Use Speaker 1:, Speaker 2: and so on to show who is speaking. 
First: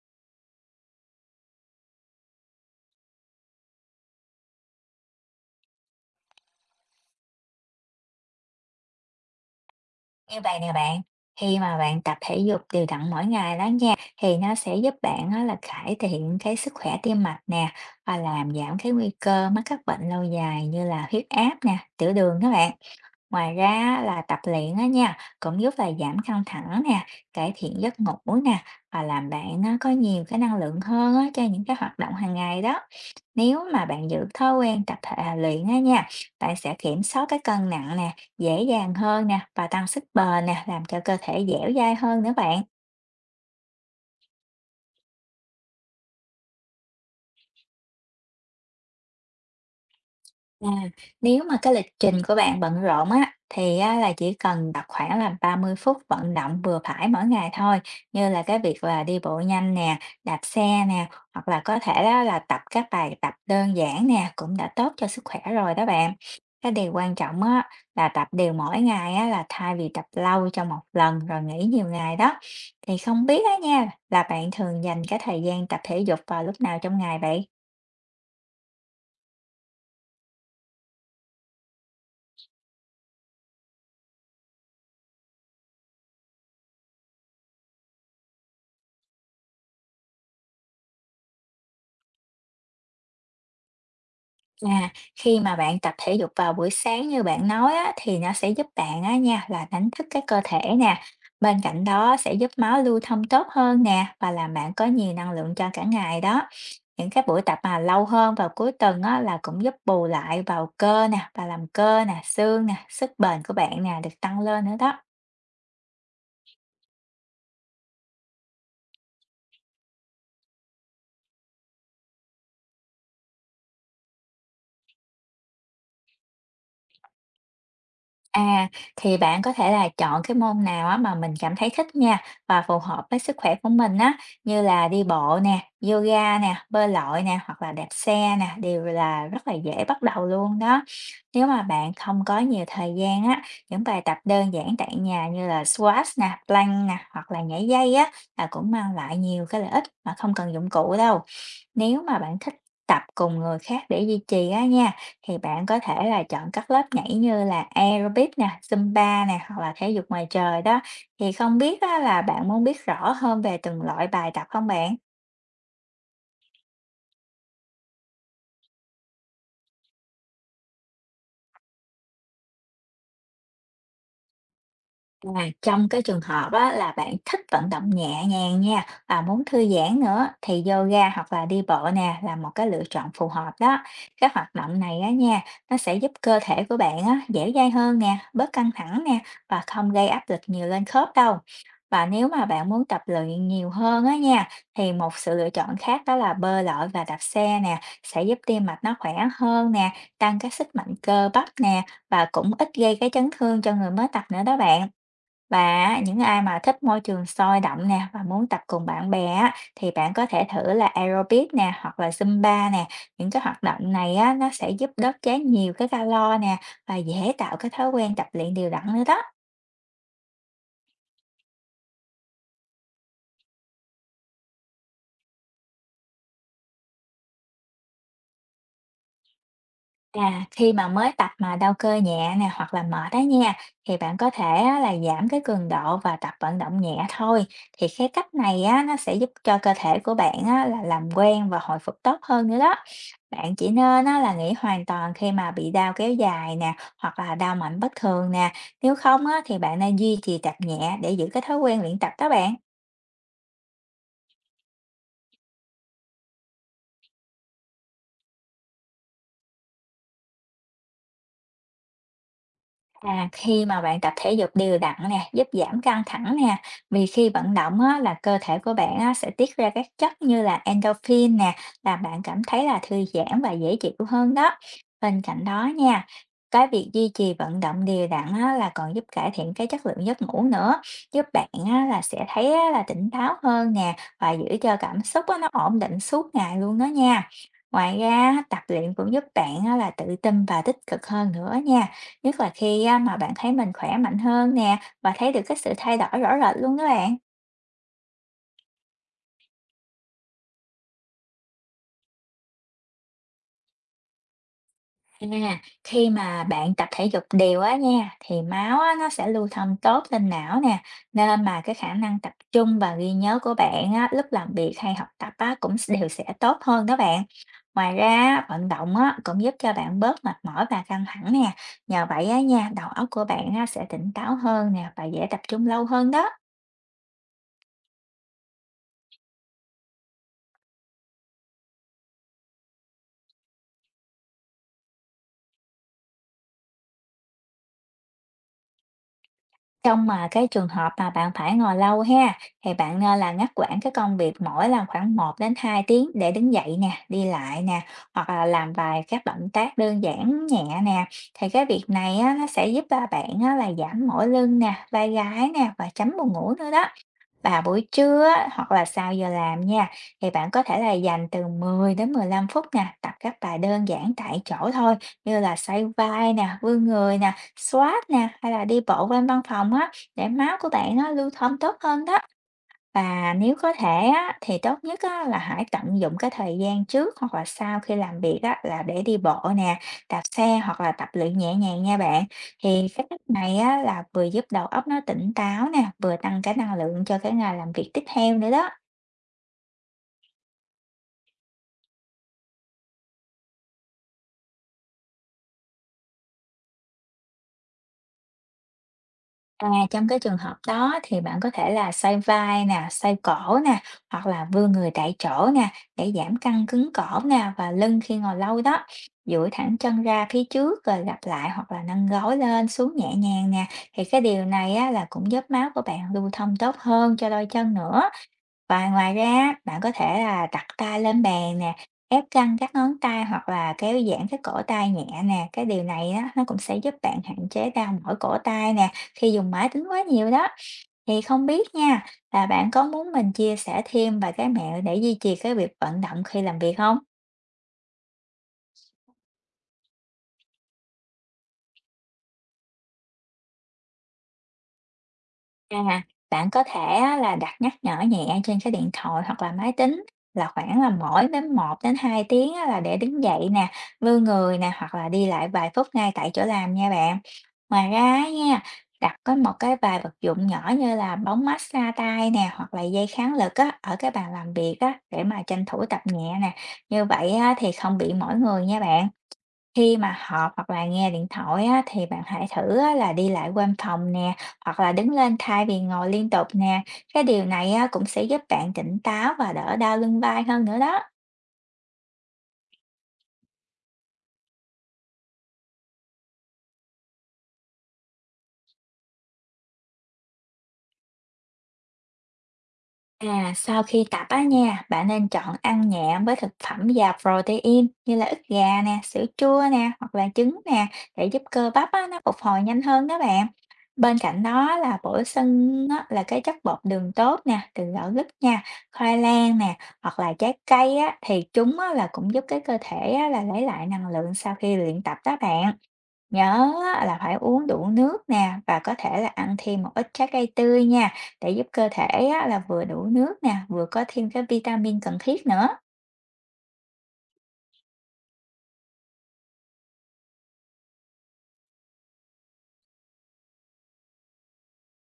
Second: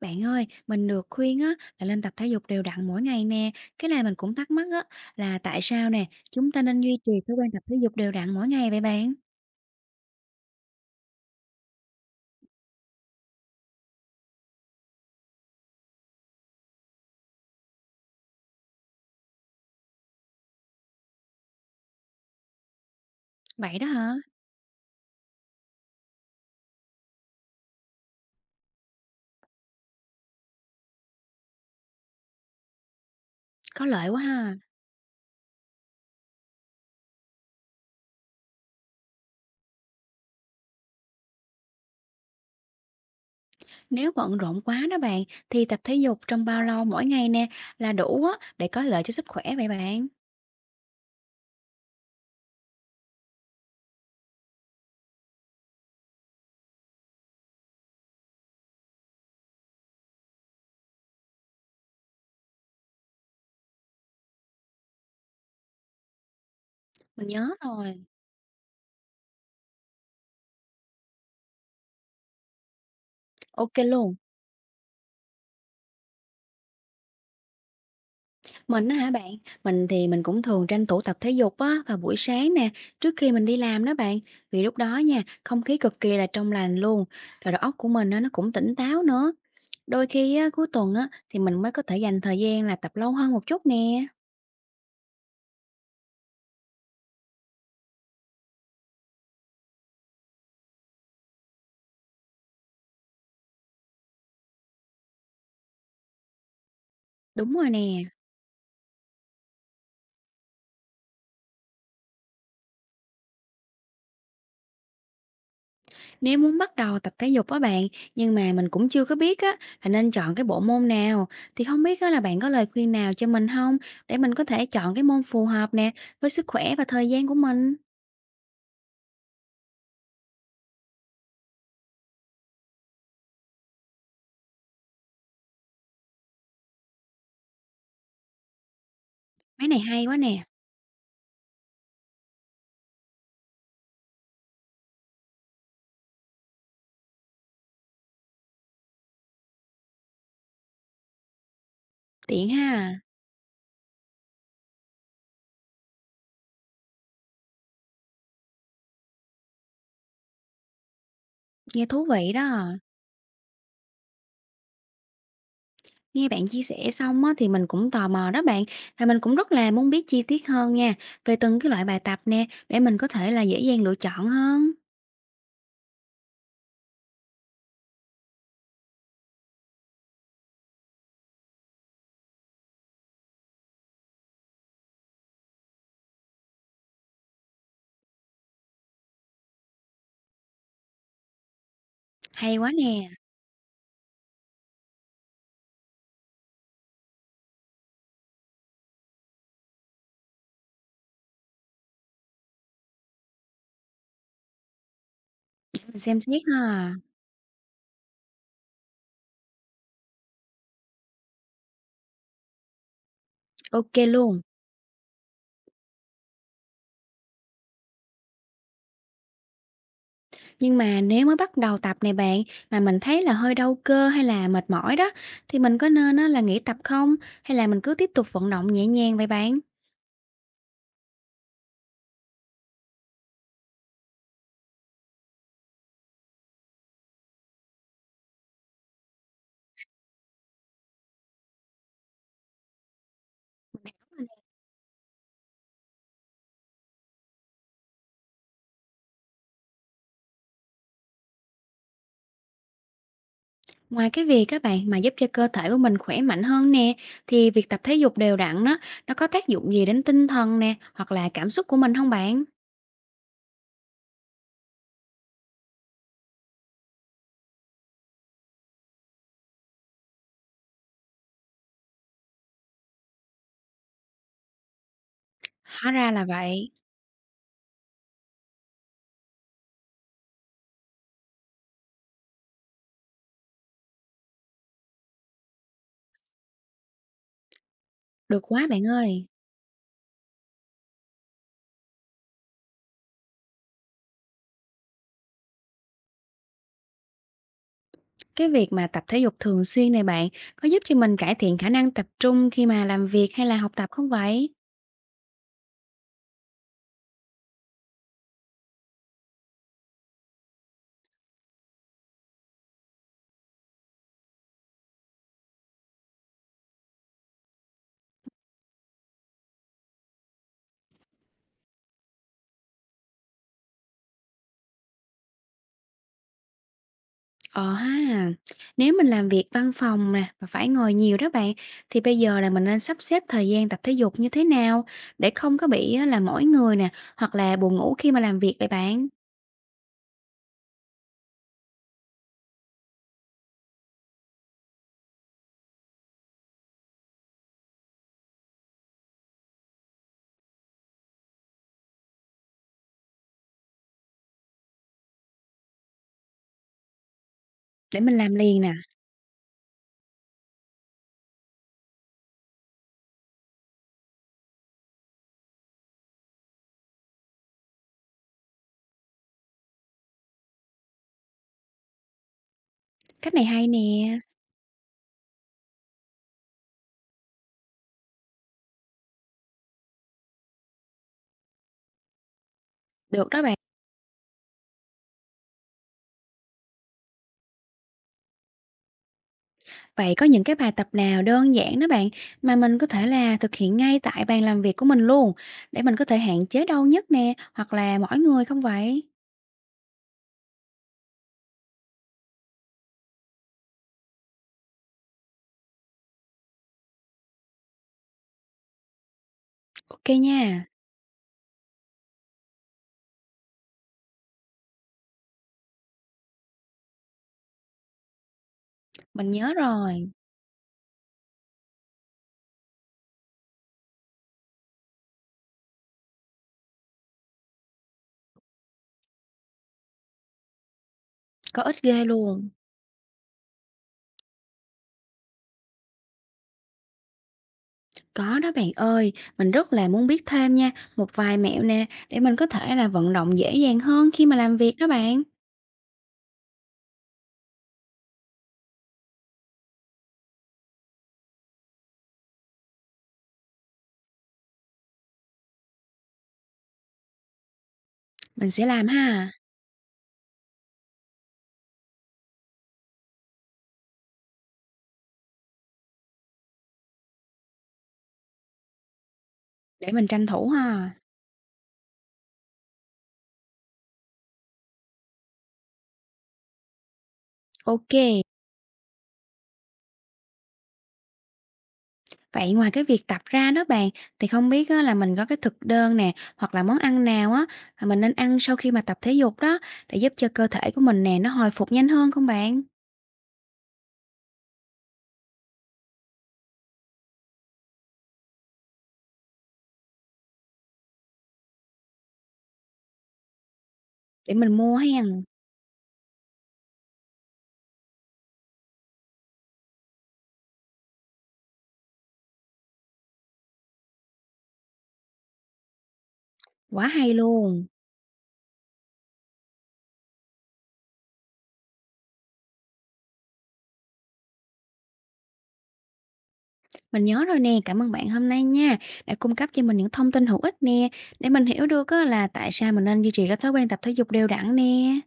Speaker 1: Bạn ơi, mình được khuyên á là nên tập thể dục đều đặn mỗi ngày nè. Cái này mình cũng thắc mắc á là tại sao nè, chúng ta nên duy trì thói quen tập thể dục đều đặn mỗi ngày vậy bạn?
Speaker 2: Như vậy nè bạn, khi mà bạn tập thể dục đều đặn mỗi ngày đó nha, thì nó sẽ giúp bạn á là cải thiện cái sức khỏe tim mạch nè, và làm giảm cái nguy cơ mắc các bệnh lâu dài như là huyết áp nè, tiểu đường các bạn. Ngoài ra
Speaker 1: Vậy đó
Speaker 2: á
Speaker 1: hả?
Speaker 2: là tập luyện á nha, cũng giúp là giảm căng thẳng nè, cải thiện giấc ngủ nè, và làm bạn nó có nhiều cái năng lượng hơn á cho những cái hoạt động hàng ngày đó. Nếu mà
Speaker 1: Có lợi
Speaker 2: bạn
Speaker 1: quá
Speaker 2: giữ thói
Speaker 1: ha.
Speaker 2: quen luyện á nha, bạn sẽ kiểm soát cái cân nặng nè, dễ dàng hơn nè và tăng sức bền nè, làm cho cơ thể dẻo dai hơn nữa bạn.
Speaker 1: Nếu bận rộn quá đó bạn thì tập thể dục trong bao lâu mỗi ngày nè là đủ á để có lợi cho sức khỏe vậy bạn?
Speaker 2: À, nếu mà cái lịch trình của bạn bận rộn á, thì á, là chỉ cần tập khoảng là 30 phút vận động vừa phải mỗi ngày thôi, như là cái việc là đi bộ nhanh nè, đạp xe nè, hoặc là có thể á, là tập các bài tập đơn giản nè, cũng đã tốt cho sức khỏe rồi đó bạn. Cái điều quan
Speaker 1: Mình
Speaker 2: trọng
Speaker 1: nhớ
Speaker 2: á,
Speaker 1: rồi.
Speaker 2: là tập đều mỗi ngày á, là thay vì tập lâu trong một lần rồi nghỉ nhiều ngày đó. Thì không biết á
Speaker 1: Ok
Speaker 2: nha,
Speaker 1: luôn.
Speaker 2: là bạn thường dành cái thời gian tập thể dục vào lúc nào trong ngày vậy?
Speaker 1: Mình á hả bạn, mình thì mình cũng thường tranh thủ tập thể dục á vào buổi sáng nè, trước khi mình đi làm đó bạn. Vì lúc đó nha, không khí cực kỳ là trong lành luôn. Rồi đầu óc của mình á nó cũng tỉnh táo nữa. Đôi khi á cuối tuần á thì mình mới có thể dành thời gian là tập lâu hơn một chút nè.
Speaker 2: À, khi mà bạn tập thể dục vào buổi sáng như bạn nói á, thì nó sẽ giúp bạn á nha là đánh thức cái cơ thể nè. Bên cạnh đó sẽ giúp máu lưu thông tốt hơn nè và làm bạn có nhiều năng lượng cho cả ngày đó. Những cái buổi
Speaker 1: Đúng
Speaker 2: tập
Speaker 1: rồi
Speaker 2: mà
Speaker 1: nè.
Speaker 2: lâu hơn vào cuối tuần á, là cũng giúp bù lại vào cơ nè và làm cơ nè, xương nè, sức bền của bạn nè được tăng lên nữa đó.
Speaker 1: Nếu muốn bắt đầu tập thể dục á bạn, nhưng mà mình cũng chưa có biết á là nên chọn cái bộ môn nào thì không biết á là bạn có lời khuyên nào cho mình không, để mình có thể chọn cái môn phù hợp nè với sức khỏe và thời gian của mình.
Speaker 2: À, thì bạn có thể là chọn cái môn nào á mà mình cảm thấy thích nha và phù hợp với sức khỏe của mình á như là đi bộ nè, yoga nè, bơi lội nè hoặc là đạp xe nè đều là rất là
Speaker 1: Cái này
Speaker 2: dễ bắt
Speaker 1: hay quá
Speaker 2: đầu
Speaker 1: nè.
Speaker 2: luôn đó. Nếu mà bạn không có nhiều thời gian á, những bài tập đơn giản tại nhà như là squat nè, plank nè hoặc là nhảy dây á là cũng mang lại nhiều cái lợi ích mà không cần dụng cụ đâu. Nếu mà bạn
Speaker 1: Tiện
Speaker 2: thích
Speaker 1: ha,
Speaker 2: tập cùng người khác để duy trì á nha thì bạn có thể là chọn các lớp nhảy như là aerobic nè, Zumba nè, hoặc là thể dục ngoài trời đó. Thì không biết
Speaker 1: nghe
Speaker 2: á,
Speaker 1: thú
Speaker 2: là
Speaker 1: vị
Speaker 2: bạn muốn
Speaker 1: đó.
Speaker 2: biết rõ hơn về từng loại bài tập không bạn?
Speaker 1: Nghe bạn chia sẻ xong á, thì mình cũng tò mò đó bạn. Và mình cũng rất là muốn biết chi tiết hơn nha, về từng cái loại bài tập nè, để mình có thể là dễ dàng lựa chọn hơn.
Speaker 2: À, trong cái trường hợp á, là bạn thích vận động nhẹ nhàng nha và muốn thư giãn nữa thì yoga hoặc là đi bộ nè là một cái lựa chọn phù hợp đó. Các hoạt động này á nha, nó sẽ giúp cơ thể của bạn á, dẻo dai hơn nè, bớt căng thẳng nè và không gây áp lực nhiều lên khớp đâu. Và nếu mà
Speaker 1: Hay
Speaker 2: bạn
Speaker 1: quá
Speaker 2: muốn tập
Speaker 1: nè,
Speaker 2: luyện nhiều hơn á nha thì một sự lựa chọn khác đó là bơi lội và đạp xe nè sẽ giúp tim mạch nó khỏe hơn nè, tăng cái sức mạnh cơ bắp nè và cũng ít gây cái chấn thương cho người mới tập nữa đó bạn. Và
Speaker 1: để mình
Speaker 2: á, những
Speaker 1: xem
Speaker 2: ai
Speaker 1: xét
Speaker 2: mà thích
Speaker 1: ha.
Speaker 2: môi trường sôi động nè và muốn tập cùng bạn bè á, thì bạn có thể thử là aerobic nè hoặc là Zumba nè. Những cái hoạt động
Speaker 1: Ok
Speaker 2: này á,
Speaker 1: luôn.
Speaker 2: nó sẽ giúp đốt cháy nhiều cái calo nè và dễ tạo cái thói quen tập luyện đều đặn nữa đó.
Speaker 1: Nhưng mà nếu mới bắt đầu tập này bạn, mà mình thấy là hơi đau cơ hay là mệt mỏi đó, thì mình có nên á, là nghỉ tập không, hay là mình cứ tiếp tục vận động nhẹ nhàng vậy bạn?
Speaker 2: À, khi mà mới tập mà đau cơ nhẹ nè hoặc là mệt đó nha thì bạn có thể á, là giảm cái cường độ và tập vận động nhẹ thôi thì cái cách này á, nó sẽ giúp cho cơ thể của bạn á, là làm quen và hồi phục tốt hơn nữa đó. Bạn chỉ nên á, là nghỉ hoàn toàn khi mà bị đau kéo dài nè, hoặc là đau mạnh bất thường nè. Nếu không á, thì bạn nên duy trì tập nhẹ để giữ cái thói quen luyện tập đó bạn.
Speaker 1: Ngoài cái việc các bạn mà giúp cho cơ thể của mình khỏe mạnh hơn nè, thì việc tập thể dục đều đặn đó, nó có tác dụng gì đến tinh thần nè, hoặc là cảm xúc của mình không bạn?
Speaker 2: À, khi mà bạn tập thể dục đều đặn nè, giúp giảm căng thẳng nè, vì khi vận động á, là cơ thể của bạn á, sẽ tiết ra các chất như là endorphin nè, làm bạn cảm thấy là thư giãn và dễ chịu hơn đó. Bên cạnh đó
Speaker 1: Hóa
Speaker 2: nha,
Speaker 1: ra là
Speaker 2: cái
Speaker 1: vậy,
Speaker 2: việc duy trì vận động đều đặn á, là còn giúp cải thiện cái chất lượng giấc ngủ nữa, giúp bạn á, là sẽ thấy á, là tỉnh táo hơn nè và giữ cho cảm xúc á, nó ổn định suốt ngày luôn đó nha. Ngoài ra,
Speaker 1: được
Speaker 2: tập
Speaker 1: quá bạn
Speaker 2: luyện cũng giúp
Speaker 1: ơi.
Speaker 2: bạn á, là tự tin và tích cực hơn nữa nha. Nhất là khi á, mà bạn thấy mình khỏe mạnh hơn nè và thấy được cái sự thay đổi rõ rệt luôn đó bạn.
Speaker 1: Cái việc mà tập thể dục thường xuyên này bạn, có giúp cho mình cải thiện khả năng tập trung khi mà làm việc hay là học tập không vậy?
Speaker 2: À, khi mà bạn tập thể dục đều á nha thì máu á, nó sẽ lưu thông tốt lên não nè nên mà cái khả năng tập trung và ghi nhớ của bạn á, lúc làm việc hay học tập á, cũng đều sẽ tốt hơn đó bạn. Ngoài ra á, vận động á, cũng giúp cho bạn bớt mệt mỏi và căng thẳng nè. Nhờ vậy á nha đầu óc của bạn á, sẽ tỉnh táo hơn nè và dễ tập trung lâu hơn đó.
Speaker 1: Ờ ha, nếu mình làm việc văn phòng nè và phải ngồi nhiều đó bạn, thì bây giờ là mình nên sắp xếp thời gian tập thể dục như thế nào để không có bị á là mỏi người nè, hoặc là buồn ngủ khi mà làm việc vậy bạn?
Speaker 2: Trong mà cái trường hợp mà bạn phải ngồi lâu ha, thì bạn nên là ngắt quãng cái công việc mỗi lần khoảng 1 đến 2 tiếng để đứng dậy nè, đi lại nè, hoặc là làm vài các động tác đơn giản nhẹ nè. Thì cái việc này á, nó sẽ giúp à, bạn á, là giảm mỏi lưng nè, vai gáy nè và tránh buồn ngủ nữa đó. Vào buổi
Speaker 1: Để mình
Speaker 2: trưa
Speaker 1: làm
Speaker 2: á,
Speaker 1: liền
Speaker 2: hoặc
Speaker 1: nè,
Speaker 2: là sau giờ làm nha, thì bạn có thể là dành từ 10 đến 15 phút nè, tập các bài đơn giản tại chỗ thôi, như là xoay vai nè, vươn người nè, squat nè, hay là đi bộ quanh văn phòng á, để máu của bạn nó lưu thông tốt hơn đó. Và
Speaker 1: cách này
Speaker 2: nếu
Speaker 1: hay
Speaker 2: có
Speaker 1: nè,
Speaker 2: thể á, thì tốt nhất á, là hãy tận dụng cái thời gian trước hoặc là sau khi làm việc á, là để đi bộ nè, đạp xe hoặc là tập luyện nhẹ nhàng nha bạn. Thì cái cách
Speaker 1: được đó bạn.
Speaker 2: này á, là vừa giúp đầu óc nó tỉnh táo nè, vừa tăng cái năng lượng cho cái ngày làm việc tiếp theo nữa đó.
Speaker 1: Vậy có những cái bài tập nào đơn giản đó bạn, mà mình có thể là thực hiện ngay tại bàn làm việc của mình luôn, để mình có thể hạn chế đau nhức nè, hoặc là mỏi người không vậy?
Speaker 2: À, trong cái trường hợp đó thì bạn có thể là xoay vai nè, xoay cổ nè, hoặc là vươn người tại chỗ nè, để giảm căng cứng cổ nè và lưng khi ngồi lâu đó. Duỗi thẳng chân
Speaker 1: Ok
Speaker 2: ra
Speaker 1: nha,
Speaker 2: phía trước rồi lặp lại hoặc là nâng gối lên xuống nhẹ nhàng nè. Thì cái điều này á, là cũng giúp máu của bạn lưu thông tốt hơn cho đôi chân nữa. Và ngoài
Speaker 1: mình
Speaker 2: ra
Speaker 1: nhớ
Speaker 2: bạn có
Speaker 1: rồi,
Speaker 2: thể là đặt tay lên bàn nè, ép căng các ngón tay hoặc là kéo giãn cái cổ tay nhẹ nè. Cái điều này á, nó cũng sẽ giúp bạn hạn chế đau mỏi cổ tay nè khi dùng máy tính quá nhiều đó. Thì không
Speaker 1: có
Speaker 2: biết
Speaker 1: ích
Speaker 2: nha,
Speaker 1: ghê
Speaker 2: là
Speaker 1: luôn.
Speaker 2: bạn có muốn mình chia sẻ thêm vài cái mẹo để duy trì cái việc vận động khi làm việc không?
Speaker 1: Có đó bạn ơi, mình rất là muốn biết thêm nha, một vài mẹo nè, để mình có thể là vận động dễ dàng hơn khi mà làm việc đó bạn.
Speaker 2: À, bạn có thể á là đặt nhắc nhở nhẹ trên cái điện thoại hoặc là máy tính là khoảng là mỗi đến 1 đến 2 tiếng á là để đứng dậy nè, vươn người nè hoặc là đi lại vài phút ngay tại chỗ làm nha bạn. Ngoài ra á
Speaker 1: Mình
Speaker 2: nha,
Speaker 1: sẽ làm
Speaker 2: đặt
Speaker 1: ha,
Speaker 2: có một cái vài vật dụng nhỏ như là bóng massage tay nè hoặc là dây kháng lực á ở cái bàn làm việc á để mà tranh thủ tập nhẹ nè. Như vậy á thì không bị mỏi người nha bạn.
Speaker 1: để
Speaker 2: Khi
Speaker 1: mình
Speaker 2: mà
Speaker 1: tranh thủ
Speaker 2: họp hoặc là
Speaker 1: ha.
Speaker 2: nghe điện thoại á, thì bạn hãy thử á, là đi lại quanh phòng nè, hoặc là đứng lên thay vì ngồi liên tục nè. Cái điều này á, cũng sẽ
Speaker 1: Ok.
Speaker 2: giúp bạn tỉnh táo và đỡ đau lưng vai hơn nữa đó.
Speaker 1: Vậy ngoài cái việc tập ra đó bạn, thì không biết á là mình có cái thực đơn nè, hoặc là món ăn nào á, mà mình nên ăn sau khi mà tập thể dục đó, để giúp cho cơ thể của mình nè, nó hồi phục nhanh hơn không bạn?
Speaker 2: À, sau khi tập á nha, bạn nên chọn ăn nhẹ với thực phẩm giàu protein như là ức gà nè, sữa chua nè, hoặc là trứng nè để giúp cơ bắp á, nó phục hồi nhanh hơn đó bạn. Bên
Speaker 1: Để
Speaker 2: cạnh
Speaker 1: mình
Speaker 2: đó
Speaker 1: mua
Speaker 2: là bổ
Speaker 1: hen,
Speaker 2: sung á, là cái chất bột đường tốt nè, từ gạo lứt nha, khoai lang nè, hoặc là trái cây á, thì chúng á, là cũng giúp cái cơ thể á, là lấy lại năng lượng sau khi luyện tập đó bạn. Nhớ
Speaker 1: quá
Speaker 2: á
Speaker 1: hay
Speaker 2: là phải uống
Speaker 1: luôn.
Speaker 2: đủ nước nè và có thể là ăn thêm một ít trái cây tươi nha để giúp cơ thể á là vừa đủ nước nè, vừa có thêm cái vitamin cần thiết nữa.
Speaker 1: Mình nhớ rồi nè, cảm ơn bạn hôm nay nha, đã cung cấp cho mình những thông tin hữu ích nè, để mình hiểu được á là tại sao mình nên duy trì cái thói quen tập thể dục đều đặn nè.